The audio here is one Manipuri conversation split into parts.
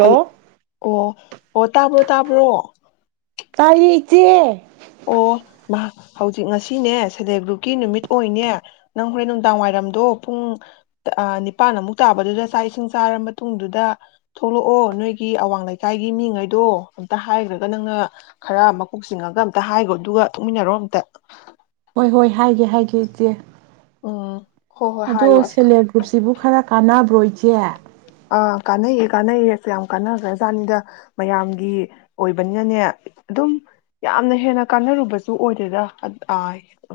ꯍꯂ ꯑꯣ ꯑꯣ ꯇꯥꯕ꯭ꯔꯣ ꯇꯥꯕ꯭ꯔꯣ ꯇꯥꯏꯌꯦ ꯏꯆꯦ ꯑꯣ ꯃꯥ ꯍꯧꯖꯤꯛ ꯉꯁꯤꯅꯦ ꯁꯦꯜꯐ ꯍꯦꯜꯞ ꯒ꯭ꯔꯨꯞꯀꯤ ꯅꯨꯃꯤꯠ ꯑꯣꯏꯅꯦ ꯅꯪ ꯍꯣꯔꯦꯟ ꯅꯨꯡꯗꯥꯡ ꯋꯥꯏꯔꯝꯗꯣ ꯄꯨꯡ ꯅꯤꯄꯥꯟ ꯑꯃꯨꯛ ꯇꯥꯕꯗꯨꯗ ꯆꯥꯛ ꯏꯁꯤꯡ ꯆꯥꯔ ꯃꯇꯨꯡꯗꯨꯗ ꯊꯣꯛꯂꯛꯑꯣ ꯅꯣꯏꯒꯤ ꯑꯋꯥꯡ ꯂꯩꯀꯥꯏꯒꯤ ꯃꯤꯉꯩꯗꯣ ꯑꯝꯇ ꯍꯥꯏꯈ꯭ꯔꯒ ꯅꯪꯅ ꯈꯔ ꯃꯀꯣꯛ ꯆꯤꯡꯉꯒ ꯑꯝꯇ ꯍꯥꯏꯈꯣ ꯑꯗꯨꯒ ꯊꯣꯛꯃꯤꯟꯅꯔꯣ ꯑꯝꯇ ꯍꯣꯏ ꯍꯣꯏ ꯍꯥꯏꯒꯦ ꯍꯥꯏꯒꯦ ꯏꯆꯦ ꯑꯣ ꯑꯗꯣ ꯁꯦꯜꯞ ꯍꯦꯜꯞ ꯒ꯭ꯔꯨꯞꯁꯤꯕꯨ ꯈꯔ ꯀꯥꯟꯅꯕ ꯍꯣ ꯏꯆꯦ! ꯑꯥ ꯀꯥꯟꯅꯩꯌꯦ ꯀꯥꯟꯅꯩꯌꯦꯁꯨ ꯌꯥꯝ ꯀꯥꯟꯅꯈ꯭ꯔ ꯖꯥꯠꯅꯤꯗ ꯃꯌꯥꯝꯒꯤ ꯑꯣꯏꯕꯅꯤꯅꯅꯦ ꯑꯗꯨꯝ ꯌꯥꯝꯅ ꯍꯦꯟꯅ ꯀꯥꯟꯅꯔꯨꯕꯁꯨ ꯑꯣꯏꯗꯦ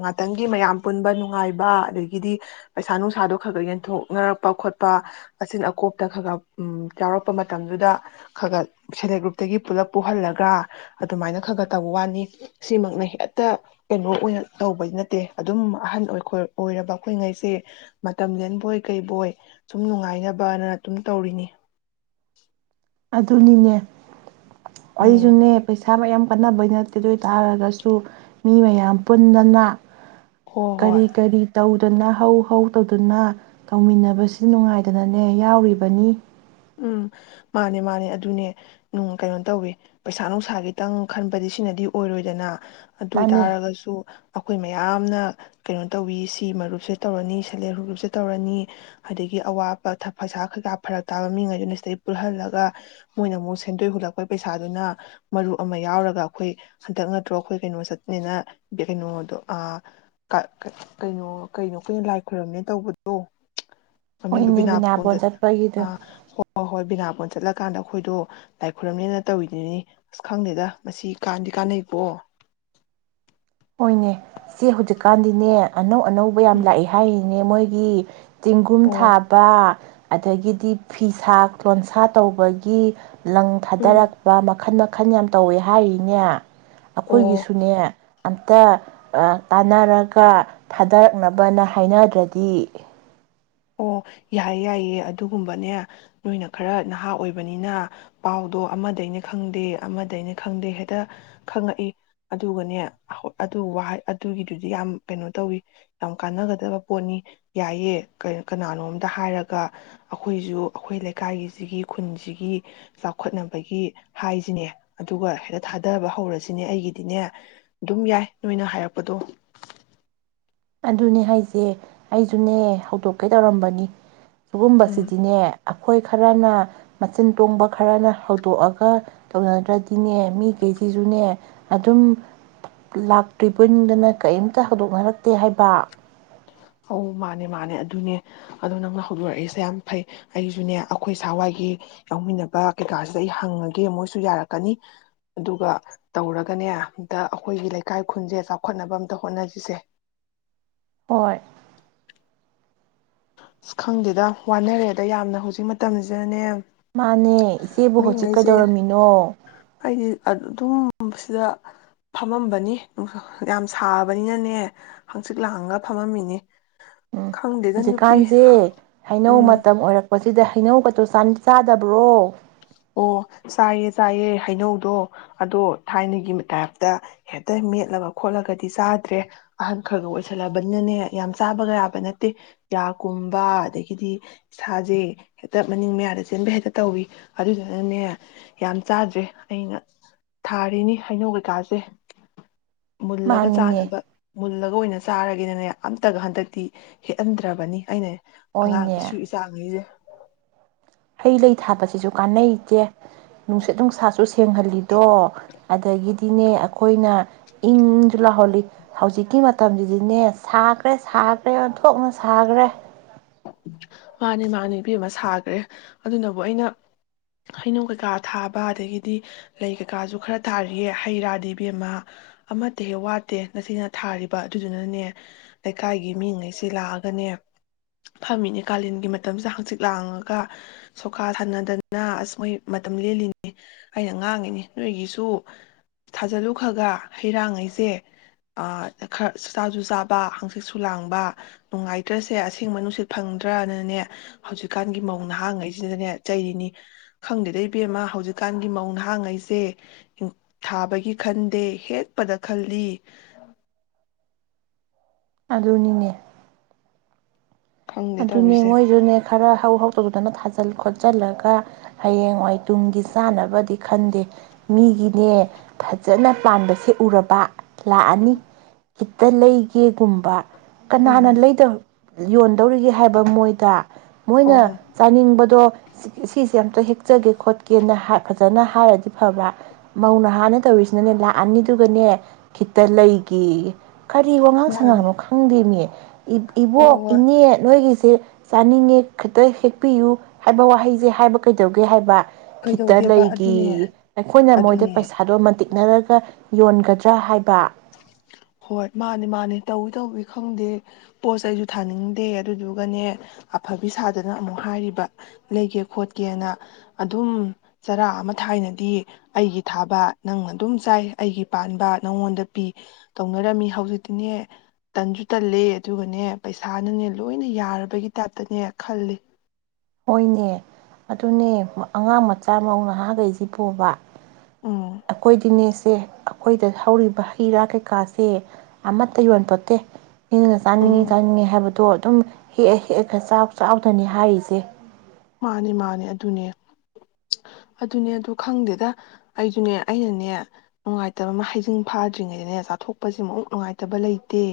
ꯉꯇꯪꯒꯤ ꯃꯌꯥꯝ ꯄꯨꯟꯕ ꯅꯨꯡꯉꯥꯏꯕ ꯑꯗꯒꯤꯗꯤ ꯄꯩꯁꯥ ꯅꯨꯡꯁꯥꯗꯣ ꯈꯔ ꯈꯔ ꯌꯦꯟꯊꯣꯛꯅꯔꯛꯄ ꯈꯣꯠꯄ ꯑꯁꯤꯅ ꯑꯀꯣꯝ ꯍꯛꯇ ꯈ ꯈꯔ ꯌꯥꯎꯔꯛꯄ ꯃꯇꯝꯗꯨꯗ ꯈ ꯈꯔ ꯁꯦꯜꯐ ꯍꯦꯜꯞ ꯒ꯭ꯔꯨꯞꯇꯒꯤ ꯄꯨꯂꯞ ꯄꯨꯍꯜꯂꯒ ꯑꯗꯨꯃꯥꯏꯅ ꯈ ꯈꯔ ꯇꯧꯕ ꯋꯥꯅꯤ ꯁꯤꯃꯛꯅ ꯍꯦꯛꯇ ꯀꯩꯅꯣ ꯑꯣꯏꯅ ꯇꯧꯕꯗꯤ ꯅꯠꯇꯦ ꯑꯗꯨꯝ ꯑꯍꯟ ꯑꯣꯏ ꯑꯣꯏꯔꯕ ꯑꯩꯈꯣꯏꯉꯩꯁꯦ ꯃꯇꯝꯂꯦꯟꯕꯣꯏ ꯀꯩꯕꯣꯏ ꯁꯨꯝ ꯅꯨꯡꯉꯥꯏꯅꯕꯅ ꯑꯗꯨꯝ ꯇꯧꯔꯤꯅꯤ꯫ ꯑꯗꯨꯅꯤꯅꯦ꯫ ꯎꯝ ꯑꯩꯁꯨꯅꯦ ꯄꯩꯁꯥ ꯃꯌꯥꯝ ꯅꯕꯩ ꯅꯠꯇꯦ ꯑꯗꯨ ꯑꯣꯏꯇꯥꯥꯔꯒꯁꯨ ꯃꯤ ꯃꯌꯥꯝ ꯄꯨꯟꯗꯅ ꯍꯣꯏ ꯍꯣꯏ ꯀꯔꯤ - ꯀꯔꯤ ꯇꯧ ꯇꯧꯗꯅ ꯍꯧ- ꯍꯧ ꯇꯧꯗꯨꯅ ꯇꯧꯃꯤꯟꯅꯕꯁꯤ ꯅꯨꯡꯉꯥꯏꯗꯅꯅꯦ ꯌꯥꯎꯔꯤꯕꯅꯤ꯫ ꯎꯝ ꯃꯥꯅꯦ- ꯃꯥꯅꯦ ꯑꯗꯨꯅꯦ ꯀꯩꯅꯣ ꯇꯧꯋ ꯄꯩꯁꯥ ꯅꯨꯡꯁꯥ ꯈꯤꯇꯪ ꯈꯟꯕꯗꯤ ꯁꯤꯅꯗꯤ ꯑꯣꯏꯔꯣꯏꯗꯅ꯫ ꯑꯗꯨ ꯃꯥꯅꯦ ꯑꯣꯏꯇꯥꯔꯒꯁꯨ ꯑꯩꯈꯣꯏ ꯃꯌꯥꯝꯅ ꯀꯩꯅꯣ ꯇꯧꯋꯤ ꯁꯤ ꯃꯔꯨꯞꯁꯦ ꯇꯧꯔꯅꯤ ꯁꯦꯜꯞ ꯍꯦꯜꯞ ꯒ꯭ꯔꯨꯞꯁꯦ ꯇꯧꯔꯅꯤ ꯑꯗꯒꯤ ꯑꯋꯥꯕ ꯄꯩꯁꯥ ꯀꯩꯀꯥ ꯐꯔꯛ ꯇꯥꯕ ꯃꯤꯉꯩꯗꯨꯅ ꯁꯤꯗꯩ ꯄꯨꯜꯍꯜꯂꯒ ꯃꯣꯏꯅ ꯑꯃꯨꯛ ꯁꯦꯟꯗꯣꯏ ꯍꯨꯜꯂꯛꯄꯒꯤ ꯄꯩꯁꯥꯗꯨꯅ ꯃꯔꯨꯞ ꯑꯃ ꯌꯥꯎꯔꯒ ꯑꯩꯈꯣꯏ ꯍꯟꯗꯛ ꯅꯠꯇ꯭ꯔꯣ ꯑꯩꯈꯣꯏ ꯀꯩꯅꯣ ꯆꯠꯅꯤꯅ ꯀꯩꯅꯣꯗꯣ ꯀꯩꯅꯣ ꯀꯩꯅꯣ ꯑꯈꯣꯏꯅ ꯂꯥꯏ ꯈꯣꯏꯔꯝꯅꯦ ꯇꯧꯕꯗꯣ꯫ ꯃꯃꯤꯡꯗꯣ ꯍꯣꯏꯅꯦ ꯕꯤꯅꯥ ꯕꯣꯟ ꯕꯤꯅꯥꯄꯣꯟ ꯆꯠꯄꯒꯤꯗꯣ ꯑꯥ ꯍꯣꯏ- ꯍꯣꯏ ꯕꯤꯅꯥꯄꯣꯟ ꯆꯠꯂꯒ ꯀꯥꯟꯗ ꯑꯩꯈꯣꯏꯗꯣ ꯂꯥꯏ ꯈꯨꯣꯏꯔꯝꯅꯦꯅ ꯇꯧꯔꯤꯗꯨꯅꯤ ꯑꯁ ꯈꯪꯗꯦꯗ ꯃꯁꯤ ꯀꯥꯟꯗꯤ ꯀꯥꯟꯅꯩꯀꯣ꯫ ꯍꯣꯏꯅꯦ ꯁꯤ ꯍꯧꯖꯤꯛꯀꯥꯟꯗꯤꯅꯦ ꯑꯅꯧ ꯑꯅꯧꯕ ꯌꯥꯝꯅ ꯎꯝ ꯂꯥꯛꯑꯦ ꯍꯥꯏꯔꯤ꯫ ꯃꯣꯏꯒꯤ ꯆꯦꯡꯒꯨꯝ ꯑꯣ ꯊꯥꯕ ꯑꯗꯒꯤꯗꯤ ꯐꯤꯁꯥ ꯂꯣꯟꯁꯥ ꯇꯧꯕꯒꯤ꯫ ꯂꯪ ꯎꯝ ꯊꯥꯗꯔꯛꯄ ꯃꯈꯜ ꯃ ꯃꯈꯟ ꯌꯥꯝ ꯇꯧꯋꯦ ꯍꯥꯏꯔꯤꯅꯦ꯫ ꯑꯣ ꯑꯩꯈꯣꯏꯒꯤꯁꯨꯅꯦ ꯑꯝꯇ ꯇꯥꯟꯅꯔꯒ ꯊꯥꯗꯔꯛꯅꯕꯅ ꯍꯥꯏꯅꯗ꯭ꯔꯗꯤ ꯑꯣ ꯌꯥꯏ ꯌꯥꯏꯌꯦꯦ ꯑꯗꯨꯒꯨꯝꯕꯅꯦ ꯅꯣꯏꯅ ꯈꯔ ꯅꯍꯥ ꯑꯣꯏꯕꯅꯤꯅ ꯄꯥꯎꯗꯣ ꯑꯃꯗꯩꯅ ꯈꯪꯗꯦ ꯑꯃꯗꯩꯅ ꯈꯪꯗꯦ ꯍꯦꯛꯇ ꯈꯪꯉꯛꯏ ꯑꯗꯨꯒꯅꯦ ꯑꯗꯨ ꯋꯥ ꯑꯗꯨꯒꯤꯗꯨꯗꯤ ꯌꯥꯝ ꯀꯩꯅꯣ ꯇꯧꯋꯤ ꯌꯥꯝ ꯀꯥꯟꯅꯒꯗꯕ ꯄꯣꯠꯅꯤ ꯌꯥꯏꯌꯦ꯫ ꯀꯅꯥꯅꯣꯝꯇ ꯍꯥꯏꯔꯒ ꯑꯩꯈꯣꯏꯖꯨ ꯑꯩꯈꯣꯏ ꯂꯩꯀꯥꯏꯒꯤꯁꯤꯒꯤ ꯈꯨꯟꯁꯤꯒꯤ ꯆꯥꯎꯈꯠꯅꯕꯒꯤ ꯍꯥꯏꯖꯤꯅꯦ ꯑꯗꯨꯒ ꯍꯦꯛꯇ ꯊꯥꯗꯕ ꯍꯧꯔꯖꯤꯅꯦ ꯑꯩꯒꯤꯗꯤꯅꯦ ꯑꯗꯨꯝ ꯌꯥꯏ ꯅꯣꯏꯅ ꯍꯥꯏꯔꯛꯄꯗꯣ꯫ ꯑꯗꯨꯅꯦ ꯍꯥꯏꯁꯦ ꯑꯩꯁꯨꯅꯦ ꯍꯧꯗꯣꯛꯀꯦ ꯇꯧꯔꯝꯕꯅꯤ꯫ ꯎꯝ ꯁꯤꯒꯨꯝꯕꯁꯤꯗꯤꯅꯦ ꯑꯩꯈꯣꯏ ꯈꯔꯅ ꯃꯆꯤꯟ ꯇꯣꯡꯕ ꯈꯔꯅ ꯍꯧꯗꯣꯛꯑꯒ ꯇꯧꯅꯗ꯭ꯔꯗꯤꯅꯦ ꯃꯤꯈꯩꯁꯤꯁꯨꯅꯦ ꯑꯗꯨꯝ ꯂꯥꯛꯇ꯭ꯔꯤ ꯕꯣꯏ ꯅꯤꯡꯗꯅ ꯀꯔꯤꯝꯇ ꯍꯧꯗꯣꯛꯅꯔꯛ ꯇꯦ ꯍꯥꯏꯕ꯫ ꯑꯧ ꯃꯥꯅꯦ- ꯃꯥꯅꯦ ꯑꯗꯨꯅꯦ ꯑꯗꯣ ꯅꯪꯅ ꯍꯧꯗꯣꯔꯛꯏꯁꯦ ꯌꯥꯝ ꯐꯩ ꯑꯩꯁꯨꯅꯦ ꯑꯩꯈꯣꯏ ꯁꯥꯋꯥꯏꯒꯤ ꯌꯥꯎꯃꯤꯟꯅꯕ ꯀꯩꯀꯥꯁꯤꯗ ꯑꯩ ꯍꯪꯉꯒꯦ ꯃꯣꯏꯁꯨ ꯌꯥꯔꯛꯀꯅꯤ ꯑꯗꯨꯒ ꯇꯧꯔꯒꯅꯦ ꯑꯝꯇ ꯑꯩꯈꯣꯏꯒꯤ ꯂꯩꯀꯥꯏ ꯈꯨꯟꯁꯦ ꯆꯥꯎꯈꯠꯅꯕ ꯑꯝꯇ ꯍꯣꯠꯅꯁꯤꯁꯦ꯫ ꯍꯣꯏ꯫ ꯈꯪꯗꯦꯗ ꯋꯥꯅꯔꯦ ꯑꯗ ꯌꯥꯝꯅ ꯍꯧꯖꯤꯛ ꯃꯇꯝꯁꯤꯗꯅꯦ ꯃꯥꯅꯦ ꯏꯆꯦꯕꯨ ꯍꯧꯖꯤꯛ ꯃꯤꯉꯩꯁꯦ ꯀꯩꯗꯧꯔꯝꯃꯤꯅꯣ? ꯑꯩꯗꯤ ꯑꯗꯨꯝ ꯁꯤꯗ ꯐꯝꯃꯝꯕꯅꯤ ꯅꯨꯡꯁꯥ ꯌꯥꯝ ꯁꯥꯕꯅꯤꯅꯅꯦ ꯍꯪꯆꯤꯠ ꯂꯥꯡꯒ ꯐꯝꯃꯝꯃꯤꯅꯤ꯫ ꯈꯪꯗꯦꯒ ꯅꯨ ꯁꯦ ꯍꯩꯅꯧ ꯃꯇꯝ ꯑꯣꯏꯔꯛ ꯄꯁꯤꯗ ꯍꯩꯅꯧ ꯒꯗꯪ ꯆꯥꯗꯕ꯭ꯔꯣ? ꯑꯣ ꯆꯥꯏꯌꯦ- ꯆꯥꯏꯌꯦ ꯍꯩꯅꯧꯗꯣ ꯑꯗꯣ ꯊꯥꯏꯅꯒꯤ ꯇꯥꯏꯞꯇ ꯍꯦꯛꯇ ꯃꯦꯠꯂꯒ ꯈꯣꯠꯂꯒꯗꯤ ꯆꯥꯗ꯭ꯔꯦ ꯑꯍꯟ ꯈꯔꯒ ꯑꯣꯏꯁꯜꯂꯕꯅꯤꯅꯅꯦ ꯌꯥꯝ ꯆꯥꯕꯒ ꯌꯥꯕ ꯅꯠꯇꯦ ꯌꯥ ꯀꯨꯝꯕ ꯑꯗꯒꯤꯗꯤ ꯏꯁꯥꯁꯦ ꯍꯦꯛꯇ ꯃꯅꯤꯡ ꯃꯌꯥꯗ ꯆꯦꯟꯕ ꯍꯦꯛꯇ ꯇꯧꯋꯤ꯫ ꯑꯗꯨꯗꯨꯅꯅꯦ ꯌꯥꯝ ꯆꯥꯗ꯭ꯔꯦ ꯑꯩꯅ ꯊꯥꯔꯤꯅꯤ ꯍꯩꯅꯧ ꯀꯩꯀꯥꯁꯦ꯫ ꯃꯨꯜꯂꯒ ꯃꯥꯅꯤꯅꯦ ꯆꯥꯟꯅꯕ ꯃꯨꯜꯂꯒ ꯑꯣꯏꯅ ꯆꯥꯔꯒꯤꯅꯅꯦ ꯑꯝꯇꯒ ꯍꯟꯗꯛꯇꯤ ꯍꯦꯛꯍꯟꯗ꯭ꯔꯕꯅꯤ ꯑꯩꯅ ꯑꯉꯥꯡ ꯍꯣꯏꯅꯦ ꯏꯁꯨ ꯏꯆꯥ ꯉꯩꯖ꯫ ꯍꯩ - ꯂꯩ ꯊꯥꯕꯁꯤꯁꯨ ꯀꯥꯟꯅꯩ ꯏꯆꯦ꯫ ꯅꯨꯡꯁꯤꯠ - ꯅꯨꯪꯁꯥ ꯁꯨ ꯁꯦꯡ ꯍꯜꯂꯤꯗꯣ ꯑꯗꯒꯤꯗꯤꯅꯦ ꯑꯩꯈꯣꯏꯅ ꯏꯪ ꯏꯪ ꯖꯨ ꯂꯥꯎꯍꯜꯂꯤ ꯍꯧꯖꯤꯛꯀꯤ ꯃꯇꯝꯁꯤꯗꯤꯅꯦ ꯁꯥꯈ꯭ꯔꯦ - ꯁꯥꯈ꯭ꯔꯦ ꯑꯣꯟꯊꯣꯛꯅ ꯁꯥꯈ꯭ꯔꯦ꯫ ꯃꯥꯅꯦ ꯃꯥꯅꯤ ꯏꯕꯦꯝꯃꯥ ꯁꯥꯈ꯭ꯔꯦ ꯑꯗꯨꯅꯕꯨ ꯑꯩꯅ ꯍꯩꯅꯧ ꯀꯩꯀꯥ ꯊꯥꯕ ꯑꯗꯒꯤꯗꯤ ꯂꯩ ꯀꯩꯀꯥꯁꯨ ꯈꯔ ꯊꯥꯔꯤꯌꯦ ꯍꯩ ꯔꯥ ꯗꯦꯕꯤ ꯑꯃ ꯑꯃꯠꯇ ꯍꯦꯛ ꯋꯥꯠꯇꯦ ꯉꯁꯤꯅ ꯊꯥꯔꯤꯕ ꯑꯗꯨꯗꯨꯅꯅꯦ ꯂꯩꯀꯥꯏꯒꯤ ꯃꯤꯉꯩꯁꯦ ꯂꯥꯛꯑꯒꯅꯦ ꯐꯝꯃꯤꯅꯦ ꯀꯥꯂꯦꯟꯒꯤ ꯃꯇꯝꯁꯤꯗ ꯍꯥꯡꯆꯤꯠ ꯂꯥꯡꯉꯒ ꯁꯣꯈꯥ ꯁꯅꯗꯅ ꯑꯁ ꯃꯣꯏ ꯃꯇꯝ ꯂꯦꯜꯂꯤꯅꯤ ꯑꯩꯅ ꯉꯥꯡꯉꯤꯅꯤ ꯅꯣꯏꯒꯤꯁꯨ ꯊꯥꯖꯜꯂꯨ ꯈ꯭ꯔꯒ ꯍꯩꯔꯥꯡꯉꯩꯁꯦ ꯈꯔ ꯆꯥꯁꯨ ꯆꯥꯕ ꯍꯥꯡꯆꯤꯠꯁꯨ ꯂꯥꯡꯕ ꯅꯨꯡꯉꯥꯏꯇ꯭ꯔꯁꯦ ꯏꯤꯡ ꯃꯅꯨꯡꯅꯨꯡꯁꯤꯠ ꯐꯪꯗ꯭ꯔꯅꯅꯦ ꯍꯧꯖꯤꯛꯀꯥꯟꯒꯤ ꯃꯧ ꯅꯍꯥꯡꯉꯩꯁꯤꯗꯅꯦ ꯆꯩꯔꯤꯅꯤ ꯈꯪꯗꯦꯗ ꯏꯕꯦꯝꯃ ꯍꯧꯖꯤꯛꯀꯥꯟꯒꯤ ꯃꯧ ꯅꯍꯥꯡꯉꯩꯁꯦ ꯊꯥꯕꯒꯤ ꯈꯟꯗꯦ ꯍꯦꯛꯄꯗ ꯈꯜꯂꯤ꯫ ꯑꯗꯨꯅꯤꯅꯦ꯫ ꯈꯪꯗꯦ ꯑꯗꯨꯅꯦ ꯇꯧꯔꯤꯁꯦ ꯃꯣꯏꯁꯨꯅꯦ ꯈꯔ ꯍꯧ ꯇꯧꯗꯅ ꯊꯥꯖꯜ ꯈꯣꯠꯆꯜꯂꯒ ꯍꯌꯦꯡꯋꯥꯏ ꯇꯨꯡꯒꯤ ꯆꯥꯅꯕꯗꯤ ꯈꯟꯗꯦ ꯃꯤꯒꯤꯅꯦ ꯐꯖꯅ ꯄꯥꯟꯕꯁꯦ ꯎꯔꯕ ꯂꯥꯛꯑꯅꯤ꯫ ꯈꯤꯇ ꯂꯩꯒꯦꯒꯨꯝꯕ ꯎꯝ ꯀꯅꯥꯅ ꯎꯝ ꯂꯩꯗ ꯕ ꯌꯣꯟ ꯒꯤ ꯍꯥꯏꯕ ꯃꯣꯏꯗ ꯃꯣꯏꯅ ꯑꯣ ꯆꯥꯅꯤꯡꯕꯗꯣ ꯁꯤꯁꯦ ꯑꯝꯇ ꯍꯦꯛ ꯀꯛꯆꯒꯦ ꯈꯣꯠꯀꯦꯅ ꯍꯥꯏ ꯐꯖꯅ ꯍꯥꯏꯔꯗꯤ ꯐꯕ꯭ꯔꯥ ꯃꯧꯅ ꯅꯥꯍꯥꯅꯦ ꯇꯧꯔꯤꯁꯤꯅꯅꯦ ꯂꯥꯛꯑꯅꯤꯗꯨꯒꯅꯦ ꯈꯤꯇ ꯂꯩꯒꯦ ꯌꯦ ꯀꯔꯤ ꯋꯥꯉꯥꯡ ꯃꯥꯅꯦ ꯁꯉꯥꯡꯅꯣ ꯈꯪꯗꯦ ꯃꯤ ꯍꯣꯏ ꯏꯕꯣꯛ ꯍꯣꯏ ꯏꯅꯦ ꯑꯩꯈꯣꯏꯒꯤꯁꯦ ꯆꯥꯅꯤꯡꯉꯦ ꯈꯤꯇ ꯍꯦꯛꯄꯤꯌꯨ ꯍꯥꯏꯕ ꯋꯥꯍꯩꯁꯦ ꯍꯥꯏꯕ ꯀꯩꯗꯧꯒꯦ ꯍꯥꯏꯕ ꯈꯤꯇ ꯀꯩꯗꯧꯒꯦꯕ ꯑꯗꯨꯅꯦ ꯂꯩꯒꯦꯌꯦ ꯑꯩꯈꯣꯏꯅ ꯃꯣꯏꯗ ꯑꯗꯨꯅꯦ ꯄꯩꯁꯥꯗꯣ ꯃꯟꯇꯤꯛ ꯅꯔꯒ ꯌꯣꯟꯒꯗ꯭ꯔꯥ ꯍꯥꯏꯕ ꯍꯣꯏ ꯃꯥꯅꯦ ꯃꯥꯅꯦ ꯇꯧ [unintelligible] ꯈꯪꯗꯦ ꯄꯣꯠ ꯆꯩ ꯑꯩꯁꯨ ꯊꯥꯅꯤꯡꯗꯦ ꯑꯗꯨꯗꯨꯒꯅꯦ ꯑꯐꯕꯤ ꯁꯥꯗꯅ ꯑꯃꯨꯛ ꯍꯥꯏꯔꯤꯕ ꯂꯩꯒꯦ ꯈꯣꯠꯀꯦꯅ ꯑꯗꯨꯝ ꯆꯔꯥ ꯑꯃ ꯊꯥꯏꯅꯗꯤ ꯑꯩꯒꯤ ꯊꯥꯕ ꯅꯪ ꯑꯗꯨꯝ ꯆꯥꯏ ꯑꯩꯒꯤ ꯄꯥꯟꯕ ꯅꯪꯉꯣꯟꯗ ꯄꯤ ꯇꯧꯅꯔꯝꯃꯤ ꯍꯧꯖꯤꯛꯇꯤꯅꯦ ꯇꯟꯁꯨ ꯇꯜꯂꯦ ꯑꯗꯨꯒꯅꯦ ꯄꯩꯁꯥꯅꯅꯦ ꯂꯣꯏꯅ ꯌꯥꯔꯕꯒꯤ ꯇꯥꯏꯞꯇꯅꯦ ꯈꯜꯂꯤ ꯍꯣꯏꯅꯦ ꯑꯗꯨꯅꯦ ꯑꯉꯥꯡ ꯃꯆꯥ ꯃꯧ ꯅꯍꯥꯈꯩꯁꯤ ꯄꯨꯕ ꯎꯝ ꯑꯩꯈꯣꯏꯗꯤꯅꯦꯁꯤ ꯁꯦ ꯑꯩꯈꯣꯏꯗ ꯍꯧꯔꯤꯕ ꯍꯩ - ꯔꯥ ꯀꯩꯀꯥꯁꯦ ꯑꯃꯠꯇ ꯌꯣꯟꯄꯣꯠꯇꯦ ꯏꯅ ꯎꯝ ꯆꯥꯅꯤꯡꯉꯤ - ꯆꯥꯅꯤꯡꯉꯤ ꯍꯥꯏꯕꯗꯣ ꯑꯗꯨꯝ ꯍꯦꯛꯑ ꯍꯦꯛꯑꯒ ꯆꯥꯎ ꯆꯥꯎꯗꯅꯤ ꯍꯥꯏꯔꯤꯁꯦ ꯃꯥꯅꯦ ꯃꯥꯅꯦ ꯑꯗꯨꯅꯦ ꯑꯗꯨꯅꯦ ꯑꯗꯨ ꯈꯪꯗꯦꯗ ꯑꯩꯁꯨꯅꯦ ꯑꯩꯅꯅꯦ ꯅꯨꯡꯉꯥꯏꯇꯕ ꯑꯃ ꯍꯩꯖꯤꯡ ꯐꯥꯗ꯭ꯔꯤꯉꯩꯗꯅꯦ ꯆꯥꯊꯣꯛꯄꯁꯤꯃꯨꯛ ꯅꯨꯡꯉꯥꯏꯇꯕ ꯂꯩꯇꯦ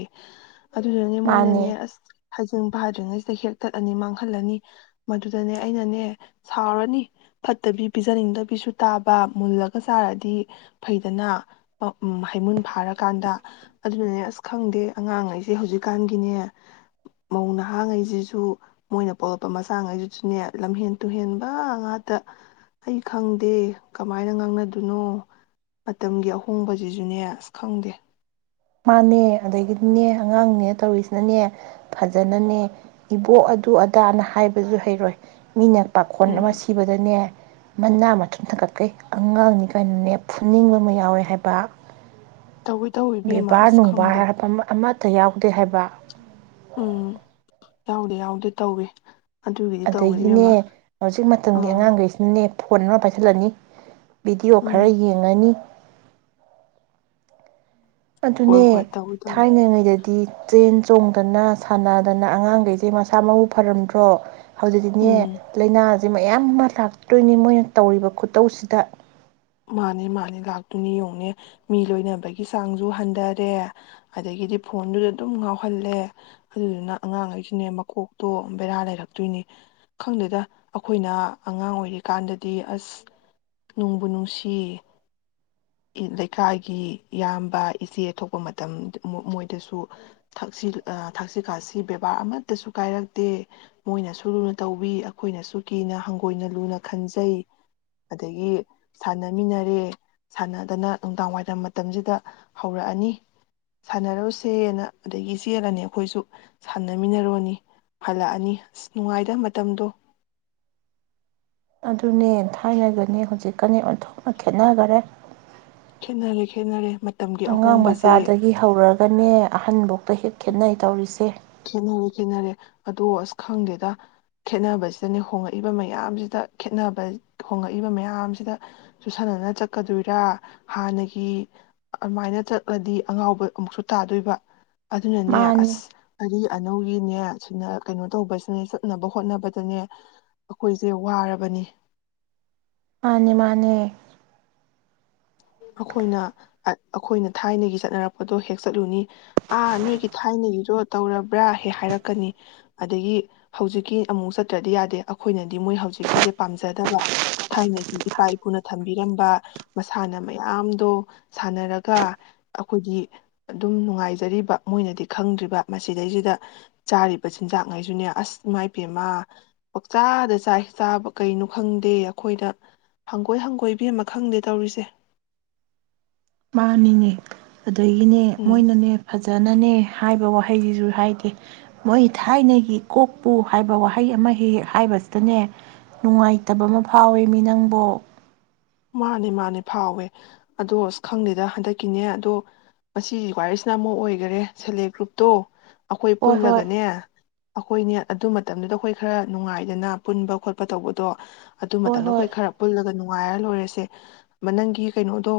ꯑꯗꯨꯗꯨꯅꯦ ꯃꯣꯏꯅꯅꯦ ꯃꯥꯅꯦ ꯑꯁ ꯐꯥꯗ꯭ꯔꯤꯉꯩꯁꯤꯗ ꯍꯦꯛꯛꯇꯠꯂꯅꯤ ꯃꯥꯡꯍꯜꯂꯅꯤ ꯑꯗꯨꯗꯅꯦ ꯑꯩꯅꯅꯦ ꯁꯥꯎꯔꯅꯤ ꯐꯠꯇꯕꯤ ꯄꯤꯖꯅꯤꯡꯗꯕꯤꯁꯨ ꯇꯥꯕ ꯃꯨꯜꯂꯒ ꯆꯥꯔꯗꯤ ꯐꯩꯗꯅ ꯍꯩꯃꯨꯟ ꯐꯥꯔꯀꯥꯟꯗ ꯑꯗꯨꯅꯅꯦ ꯑꯁ ꯈꯪꯗꯦ ꯑꯉꯥꯡꯉꯩꯁꯦ ꯍꯧꯖꯤꯛꯀꯥꯟꯒꯤꯅꯦ ꯃꯧ ꯅꯍꯥꯡꯉꯩꯁꯤꯁꯨ ꯃꯣꯏꯅ ꯄꯣꯛꯂꯛꯄ ꯃꯆꯥꯉꯩꯗꯨ ꯁꯨꯅꯦ ꯂꯝꯍꯦꯟ ꯇꯨꯍꯦꯟꯕ ꯉꯥꯛꯇ ꯑꯩ ꯈꯪꯗꯦ ꯀꯃꯥꯏꯅ ꯉꯥꯡꯅꯗꯣꯏꯅꯣ ꯃꯇꯝꯒꯤ ꯑꯍꯣꯡꯕꯁꯤꯁꯨꯅꯦ ꯑꯁ ꯈꯪꯗꯦ ꯃꯥꯅꯦ ꯑꯗꯒꯤꯗꯤꯅꯦ ꯑꯉꯥꯡꯅꯦ ꯇꯧꯔꯤꯁꯤꯅꯅꯦ ꯐꯖꯅꯅꯦ ꯏꯕꯣꯛ ꯑꯗꯨ ꯑꯗꯥꯅ ꯍꯥꯏꯕꯁꯨ ꯍꯩꯔꯣꯏ ꯃꯤꯅ ꯄꯥꯈꯣꯟ ꯎꯝ ꯑꯃ ꯁꯤꯕꯗꯅꯦ ꯃꯅꯥ ꯃꯊꯨꯝ ꯊꯛ ꯀꯠꯀꯩ ꯑꯉꯥꯡꯅꯤ ꯀꯥꯏꯅꯅꯦ ꯐꯨꯅꯤꯡꯕ ꯑꯃ ꯌꯥꯎꯋꯦ ꯍꯥꯏꯕ ꯇꯧꯋꯤ ꯇꯧꯋꯤ ꯏꯕꯦꯝꯃ ꯕ‌ꯦꯕꯥꯔ ꯑꯁ ꯈꯪꯗꯦ ꯅꯨꯡꯕꯥꯔ ꯍꯥꯕ ꯑꯃꯠ ꯇ ꯌꯥꯎꯗꯦ ꯍꯥꯏꯕ ꯎꯝ ꯌꯥꯎꯗ‌ꯦ ꯌꯥꯎꯗꯦ ꯇꯧꯔꯤ ꯑꯗꯒꯤꯅꯦ ꯍꯧꯖꯤꯛ ꯃꯇꯝꯒꯤ ꯑꯥ ꯑꯉꯥꯡꯈꯩꯁꯤꯅꯅꯦ ꯐꯣꯟ ꯑꯃ ꯄꯥꯏꯁꯤꯜꯂꯅꯤ ꯚꯤꯗꯤꯑꯣ ꯎꯝ ꯈꯔ ꯌꯦꯡꯉꯅꯤ ꯍꯣꯏ ꯑꯗꯨꯅꯦ ꯍꯣꯏ ꯇꯧꯋꯤ ꯇꯧꯋꯤ ꯊꯥꯏꯅꯉꯩꯗ ꯍꯥꯏꯗꯤ ꯆꯦꯟ ꯆꯣꯡꯗꯅ ꯁꯥꯟꯅꯗꯅ ꯑꯉꯥꯡꯈꯩꯁꯦ ꯃꯁꯥ ꯃꯎ ꯐꯔꯝꯗ꯭ꯔꯣ ꯍꯧꯖꯤꯛꯇꯤꯅꯦ ꯎꯝ ꯂꯩꯅꯥ ꯑꯁꯤ ꯃꯌꯥꯝ ꯑꯃ ꯂꯥꯛꯇꯣꯏꯅꯤ ꯃꯣꯏꯅ ꯇꯧꯔꯤꯕ ꯈꯨꯇꯧꯁꯤꯗ ꯃꯥꯅꯦ ꯃꯥꯅꯦ ꯂꯥꯛꯇꯣꯏꯅꯤ ꯌꯦꯡꯉꯅꯦ ꯃꯤ ꯂꯣꯏꯅꯕꯒꯤ ꯆꯥꯡꯁꯨ ꯍꯟꯊꯔꯦ ꯑꯗꯒꯤꯗꯤ ꯐꯣꯟꯗꯨꯗ ꯑꯗꯨꯝ ꯉꯥꯎꯍꯜꯂꯦ ꯑꯗꯨꯗꯨꯅ ꯑꯉꯥꯡꯈꯩꯁꯤꯅꯦ ꯃꯀꯣꯛꯇꯣ ꯕꯦꯔꯥ ꯂꯩꯔꯛꯇꯣꯏꯅꯤ ꯈꯪꯗ‌ꯦꯗ ꯑꯩꯈꯣꯏꯅ ꯑꯉꯥꯡ ꯑꯣꯏꯔꯤꯀꯥꯟꯗꯗꯤ ꯑꯁ ꯅꯨꯡꯕꯨ ꯅꯨꯡ ꯁꯤ ꯂꯩꯀꯥꯏꯒꯤ ꯏꯌꯥꯝꯕ ꯏꯆꯦ ꯑ ꯊꯣꯛꯄ ꯃꯇꯝ ꯃꯣꯏꯗꯁꯨ ꯊꯛꯁꯤ ꯈꯥꯁꯤ ꯕꯦꯕꯥꯔ ꯑꯃꯠꯇꯁꯨ ꯀꯥꯏꯔꯛꯇꯦ ꯃꯣꯏꯅꯁꯨ ꯂꯨꯅ ꯇꯧꯕꯤ ꯑꯩꯈꯣꯏꯅꯁꯨ ꯀꯤꯅ ꯍꯪꯒꯣꯏꯅ ꯂꯨꯅ ꯈꯟꯖꯩ ꯑꯗꯒꯤ ꯁꯥꯟꯅꯃꯤꯟꯅꯔꯦ ꯁꯥꯟꯅꯗꯅ ꯅꯨꯡꯗꯥꯡꯋꯥꯏꯔꯝ ꯃꯇꯝꯁꯤꯗ ꯍꯧꯔꯛꯑꯅꯤ ꯁꯥꯟꯅꯔꯨꯁꯦꯅ ꯑꯗꯒꯤ ꯆꯦꯜꯂꯅꯤ ꯑꯩꯈꯣꯏꯁꯨ ꯁꯥꯟꯅꯃꯤꯟꯅꯔꯨꯔꯅꯤ ꯍꯜꯂꯛꯑꯅꯤ ꯑꯁ ꯅꯨꯡꯉꯥꯏꯇꯕ ꯃꯇꯝꯗꯣ ꯑꯗꯨꯅꯦ ꯊꯥꯏꯅꯒꯅꯤ ꯍꯧꯖꯤꯛꯀꯅꯤ ꯑꯣꯟꯊꯣꯛꯅ ꯈꯦꯅꯈꯔꯦ ꯈ‌ꯦꯅꯔ‌ꯦ ꯈ‌ꯦꯅꯔ‌ꯦ ꯑꯉꯥꯡ ꯃꯆꯥꯗꯒꯤ ꯍꯧꯔꯒꯅꯦ ꯑꯍꯟꯕꯧ ꯍꯦꯛ ꯈꯦꯠꯅꯩ ꯇꯧꯔꯤꯁꯦ ꯈꯦꯠꯅꯔꯦ ꯈꯦꯠꯅꯔꯦ ꯑꯗꯣ ꯑꯁ ꯈꯪꯗꯦꯗ ꯈꯦꯠꯅꯕꯁꯤꯗꯅꯦ ꯍꯣꯡꯉꯛꯏꯕ ꯃꯌꯥꯝꯁꯤꯗ ꯈꯦꯅꯕ ꯍꯣꯡꯉꯛꯏꯕ ꯃꯌꯥꯝꯁꯤꯗꯁꯨꯨ ꯆꯨꯁꯟꯅꯅ ꯆꯠꯀꯗꯣꯏꯔꯥ ꯍꯥꯟꯅꯒꯤ ꯑꯗꯨꯃꯥꯏꯅ ꯆꯠꯂꯗꯤ ꯑꯉꯥꯎꯕ ꯑꯃꯨꯛꯁꯨ ꯇꯥꯗꯣꯏꯕ ꯑꯗꯨꯅꯅꯦ ꯃꯥꯅꯤ ꯑꯁ ꯑꯔꯤ ꯑꯅꯧꯒꯤꯅꯦ ꯁꯅ ꯀꯩꯅꯣ ꯇꯧꯕꯁꯤꯅꯦ ꯆꯠꯅꯕ ꯍꯣꯠꯅꯕꯗꯅꯦ ꯑꯩꯈꯣꯏꯁꯦ ꯋꯥꯔꯕꯅꯤ ꯃꯥꯅꯤ ꯃꯥꯅꯦ ꯑꯩꯈꯣꯏꯅ ꯑꯩꯈꯣꯏꯅ ꯊꯥꯏꯅꯒꯤ ꯆꯠꯅꯔꯛꯄꯗꯣ ꯍꯦꯛ ꯆꯠꯂꯨꯅꯤ ꯑꯥ ꯅꯣꯏꯒꯤ ꯊꯥꯏꯅꯒꯤꯗꯣ ꯇꯧꯔꯕ꯭ꯔꯥ ꯍꯦꯛ ꯍꯥꯏꯔꯛꯀꯅꯤ ꯑꯗꯒꯤ ꯍꯧꯖꯤꯛꯀꯤ ꯑꯃꯨꯛ ꯆꯠꯇ꯭ꯔꯗꯤ ꯌꯥꯗꯦ ꯑꯩꯈꯣꯏꯅꯗꯤ ꯃꯣꯏ ꯍꯧꯖꯤꯛꯀꯤꯁꯦ ꯄꯥꯝꯖꯗꯕ ꯊꯥꯏꯅꯒꯤ ꯏꯄꯥ ꯏꯄꯨꯅ ꯊꯝꯕꯤꯔꯝꯕ ꯁꯥꯟꯅ ꯃꯌꯥꯝꯗꯣ ꯁꯥꯟꯅꯔꯒ ꯑꯩꯈꯣꯏꯒꯤ ꯑꯗꯨꯝ ꯅꯨꯡꯉꯥꯏꯖꯔꯤꯕ ꯃꯣꯏꯅꯗꯤ ꯈꯪꯗ꯭ꯔꯤꯕ ꯃꯁꯤꯗꯩꯁꯤꯗ ꯆꯥꯔꯤꯕ ꯆꯤꯟꯖꯥꯛꯉꯩꯁꯨꯅꯦ ꯑꯁ ꯏꯃꯥꯏ ꯏ ꯄꯦꯝꯃ ꯄꯥꯛꯆꯥꯗ ꯆꯥꯏ ꯆꯥꯕ ꯀꯩꯅꯣ ꯈꯪꯗꯦ ꯑꯩꯈꯣꯏꯗ ꯍꯪꯒꯣꯏ ꯍꯪꯒꯣꯏꯕꯤ ꯑꯃ ꯈꯪꯗꯦ ꯇꯧꯔꯤꯁꯦ [unintelligible] ꯃꯥꯅꯤꯅ‌ꯦ ꯑꯗꯒꯤꯅꯦ ꯎꯝ ꯃꯣꯏꯅꯅꯦ ꯐꯖꯅꯅꯦ ꯍꯥꯏꯕ ꯋꯥꯍꯩꯁꯤꯁꯨ ꯍꯥꯏꯗꯦ ꯃꯣꯏ ꯊꯥꯏꯅꯒꯤ ꯀꯣꯛꯄꯨ ꯍꯥꯏꯕ ꯋꯥꯍꯩ ꯑꯃ ꯍꯦꯛꯦꯛ ꯍꯥꯏꯕꯁꯤꯗꯅꯦ ꯅꯨꯡꯉꯥꯏꯇꯕ ꯑꯃ ꯐꯥꯎꯋꯦ ꯃꯤ ꯅꯪꯕꯨꯣ ꯃꯥꯅꯦ ꯃꯥꯅꯦ ꯐꯥꯎꯋꯦ ꯑꯗꯣ ꯑꯁ ꯈꯪꯗꯦꯗ ꯍꯟꯗꯛꯀꯤꯅꯦ ꯑꯗꯣ ꯉꯁꯤꯒꯤ ꯋꯥꯔꯤꯁꯤꯅ ꯑꯃ ꯑꯣꯏꯒꯔꯦ ꯁꯦꯜꯂ‌ꯦꯞ ꯒ꯭ꯔꯨꯞꯇꯣ ꯑꯩꯈꯣꯏ ꯍꯣꯏ ꯍꯣꯏ ꯄꯨꯜꯂꯒꯅꯦ ꯑꯩꯈꯣꯏꯅꯦ ꯑꯗꯨ ꯃꯇꯝꯗꯨꯗ ꯑꯩꯈꯣꯏ ꯈꯔ ꯅꯨꯡꯉꯥꯏꯗꯅ ꯄꯨꯟꯕ ꯈꯣꯠꯄ ꯇꯧꯕꯗꯣ꯫ ꯑꯗꯨ ꯍꯣꯏ ꯃꯇꯝꯗ ꯍꯣꯏ ꯑꯩꯈꯣꯏ ꯈꯔ ꯄꯨꯜꯂꯒ ꯅꯨꯡ [unintelligible] ꯅꯪꯒꯤ ꯀꯩꯅꯣꯗꯣ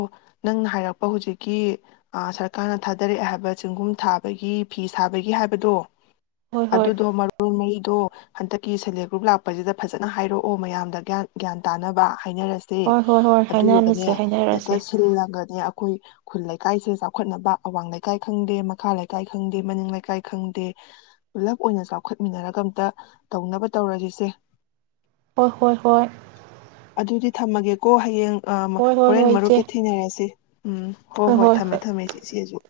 ꯅꯪꯅ ꯍꯥꯏꯔꯛꯄ ꯍꯧꯖꯤꯛꯀꯤ ꯁꯔꯀꯥꯔꯅ ꯊꯥꯗꯔꯛꯑꯦ ꯍꯥꯏꯕ ꯆꯦꯡꯒꯨꯝ ꯊꯥꯕꯒꯤ ꯐꯤ ꯁꯥꯕꯒꯤ ꯍꯥꯏꯕꯗꯣ ꯍꯣꯏ ꯍꯣꯏ ꯑꯗꯨꯗꯣ ꯃꯔꯣꯟ ꯃꯔꯤꯗꯣ ꯍꯟꯗꯛꯀꯤ ꯁꯦꯜꯐ ꯍꯦꯜꯞ ꯒ꯭ꯔꯨꯞ ꯂꯥꯛꯄꯁꯤꯗ ꯐꯖꯅ ꯍꯥꯏꯔꯛꯑꯣ ꯃꯌꯥꯝꯗ ꯒꯌꯥꯟ ꯒ꯭ꯌꯥꯟ ꯇꯥꯅꯕ ꯍꯥꯏꯅꯔꯁꯦ꯫ ꯍꯣꯏ - ꯍꯣꯏ - ꯍꯣꯏ ꯑꯗꯨꯗꯨꯒꯅꯦ ꯍꯥꯏꯅꯂꯁꯦ - ꯍꯦꯛꯇ ꯍꯥꯏꯅꯔꯁꯦ꯫ ꯁꯤꯜꯂꯒꯅꯦ ꯑꯩꯈꯣꯏ ꯈꯨꯜ ꯂꯩꯀꯥꯏꯁꯦ ꯆꯥꯎꯈꯠꯅꯕ ꯑꯋꯥꯡ ꯂꯩꯀꯥꯏ ꯈꯪꯗꯦ ꯃꯈꯥ ꯂꯩꯀꯥꯏ ꯈꯪꯗꯦ ꯃꯅꯤꯡ ꯂꯩꯀꯥꯏ ꯈꯪꯗꯦ ꯄꯨꯂꯞ ꯑꯣꯏꯅ ꯆꯥꯎꯈꯠꯃꯤꯟꯅꯔꯒ ꯑꯝꯇ ꯇꯧꯅꯕ ꯇꯧꯔꯁꯤꯁꯦ꯫ ꯍꯣꯏ- ꯍꯣꯏ- ꯍꯣꯏ꯫ ꯑꯗꯨꯗꯤ ꯊꯝꯃꯒꯦ꯫ ꯀꯣ ꯍꯌꯦꯡ ꯑ ꯍꯣꯏ ꯍꯣꯏ ꯍꯣꯔꯦꯟ ꯍꯣꯏ ꯃꯔꯨꯞꯛꯇ ꯏꯆꯦ ꯊꯦꯡ ꯅꯔꯁꯤ꯫ ꯎꯝ ꯍꯣꯏ - ꯍꯣꯏ ꯊꯝꯃꯦ - ꯊꯝꯃꯦ ꯏꯆꯦꯁꯨ꯫ [inaudible]